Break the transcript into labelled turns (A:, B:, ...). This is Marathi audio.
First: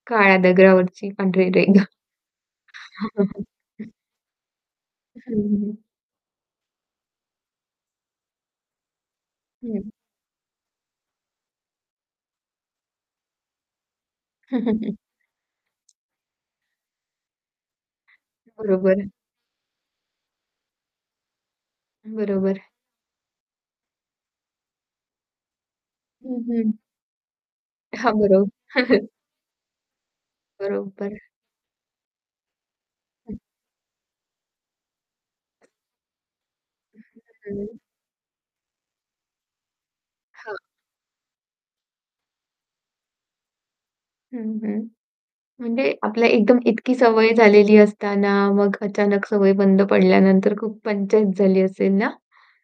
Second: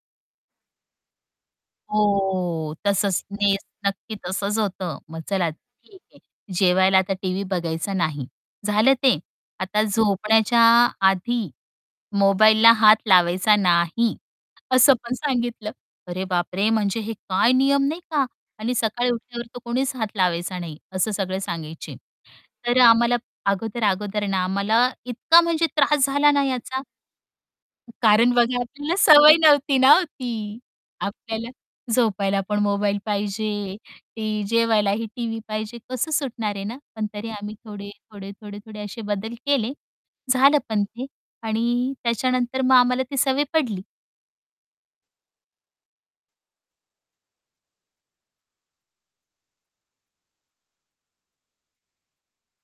A: काळ्या दगरावरची पांढरी रेघ.
B: हो तसच नेस नक्की तसच होत, मग
A: हं,
B: चला
A: हं.
B: ठीक आहे. जेवायला आता टीव्ही बघायचा नाही, झालं ते. आता
A: हं.
B: झोपण्याच्या आधी मोबाईलला हात लावायचा नाही
A: हं, हं,
B: असं
A: हं.
B: पण सांगितलं, अरे बापरे! म्हणजे हे काय नियम नाही का आणि
A: बरोबर
B: सकाळी
A: आहे.
B: उठल्यावर तर कोणीच हात लावायचा नाही, असं सगळे सांगायचे
A: बरोबर.
B: तर अ, आम्हाला अगोदर, अगोदर ना आम्हाला इतका म्हणजे त्रास झाला ना
A: हं, हं.
B: याचा.
A: हां,
B: कारण
A: बरोब
B: बघा आपल्याला सवय नव्हती ना ती.
A: बरोबर.
B: आपल्याला झोपायला पण मोबाईल
A: हं.
B: पाहिजे, ते जेवायलाही टीव्ही पाहिजे, कसं सुटणार आहे ना,
A: अ,
B: पण तरी आम्ही
A: हं.
B: थोडे, थोडे, थोडे, थोडे असे बदल केले,
A: हां.
B: झालं पण ते आणि त्याच्यानंतर मग आम्हाला ती सवय पडली.
A: हं, हं. म्हणजे आपल्याला एकदम इतकी सवय झालेली असताना, मग अचानक सवय बंद पडल्यानंतर खूप पंचायत झाली असेल ना?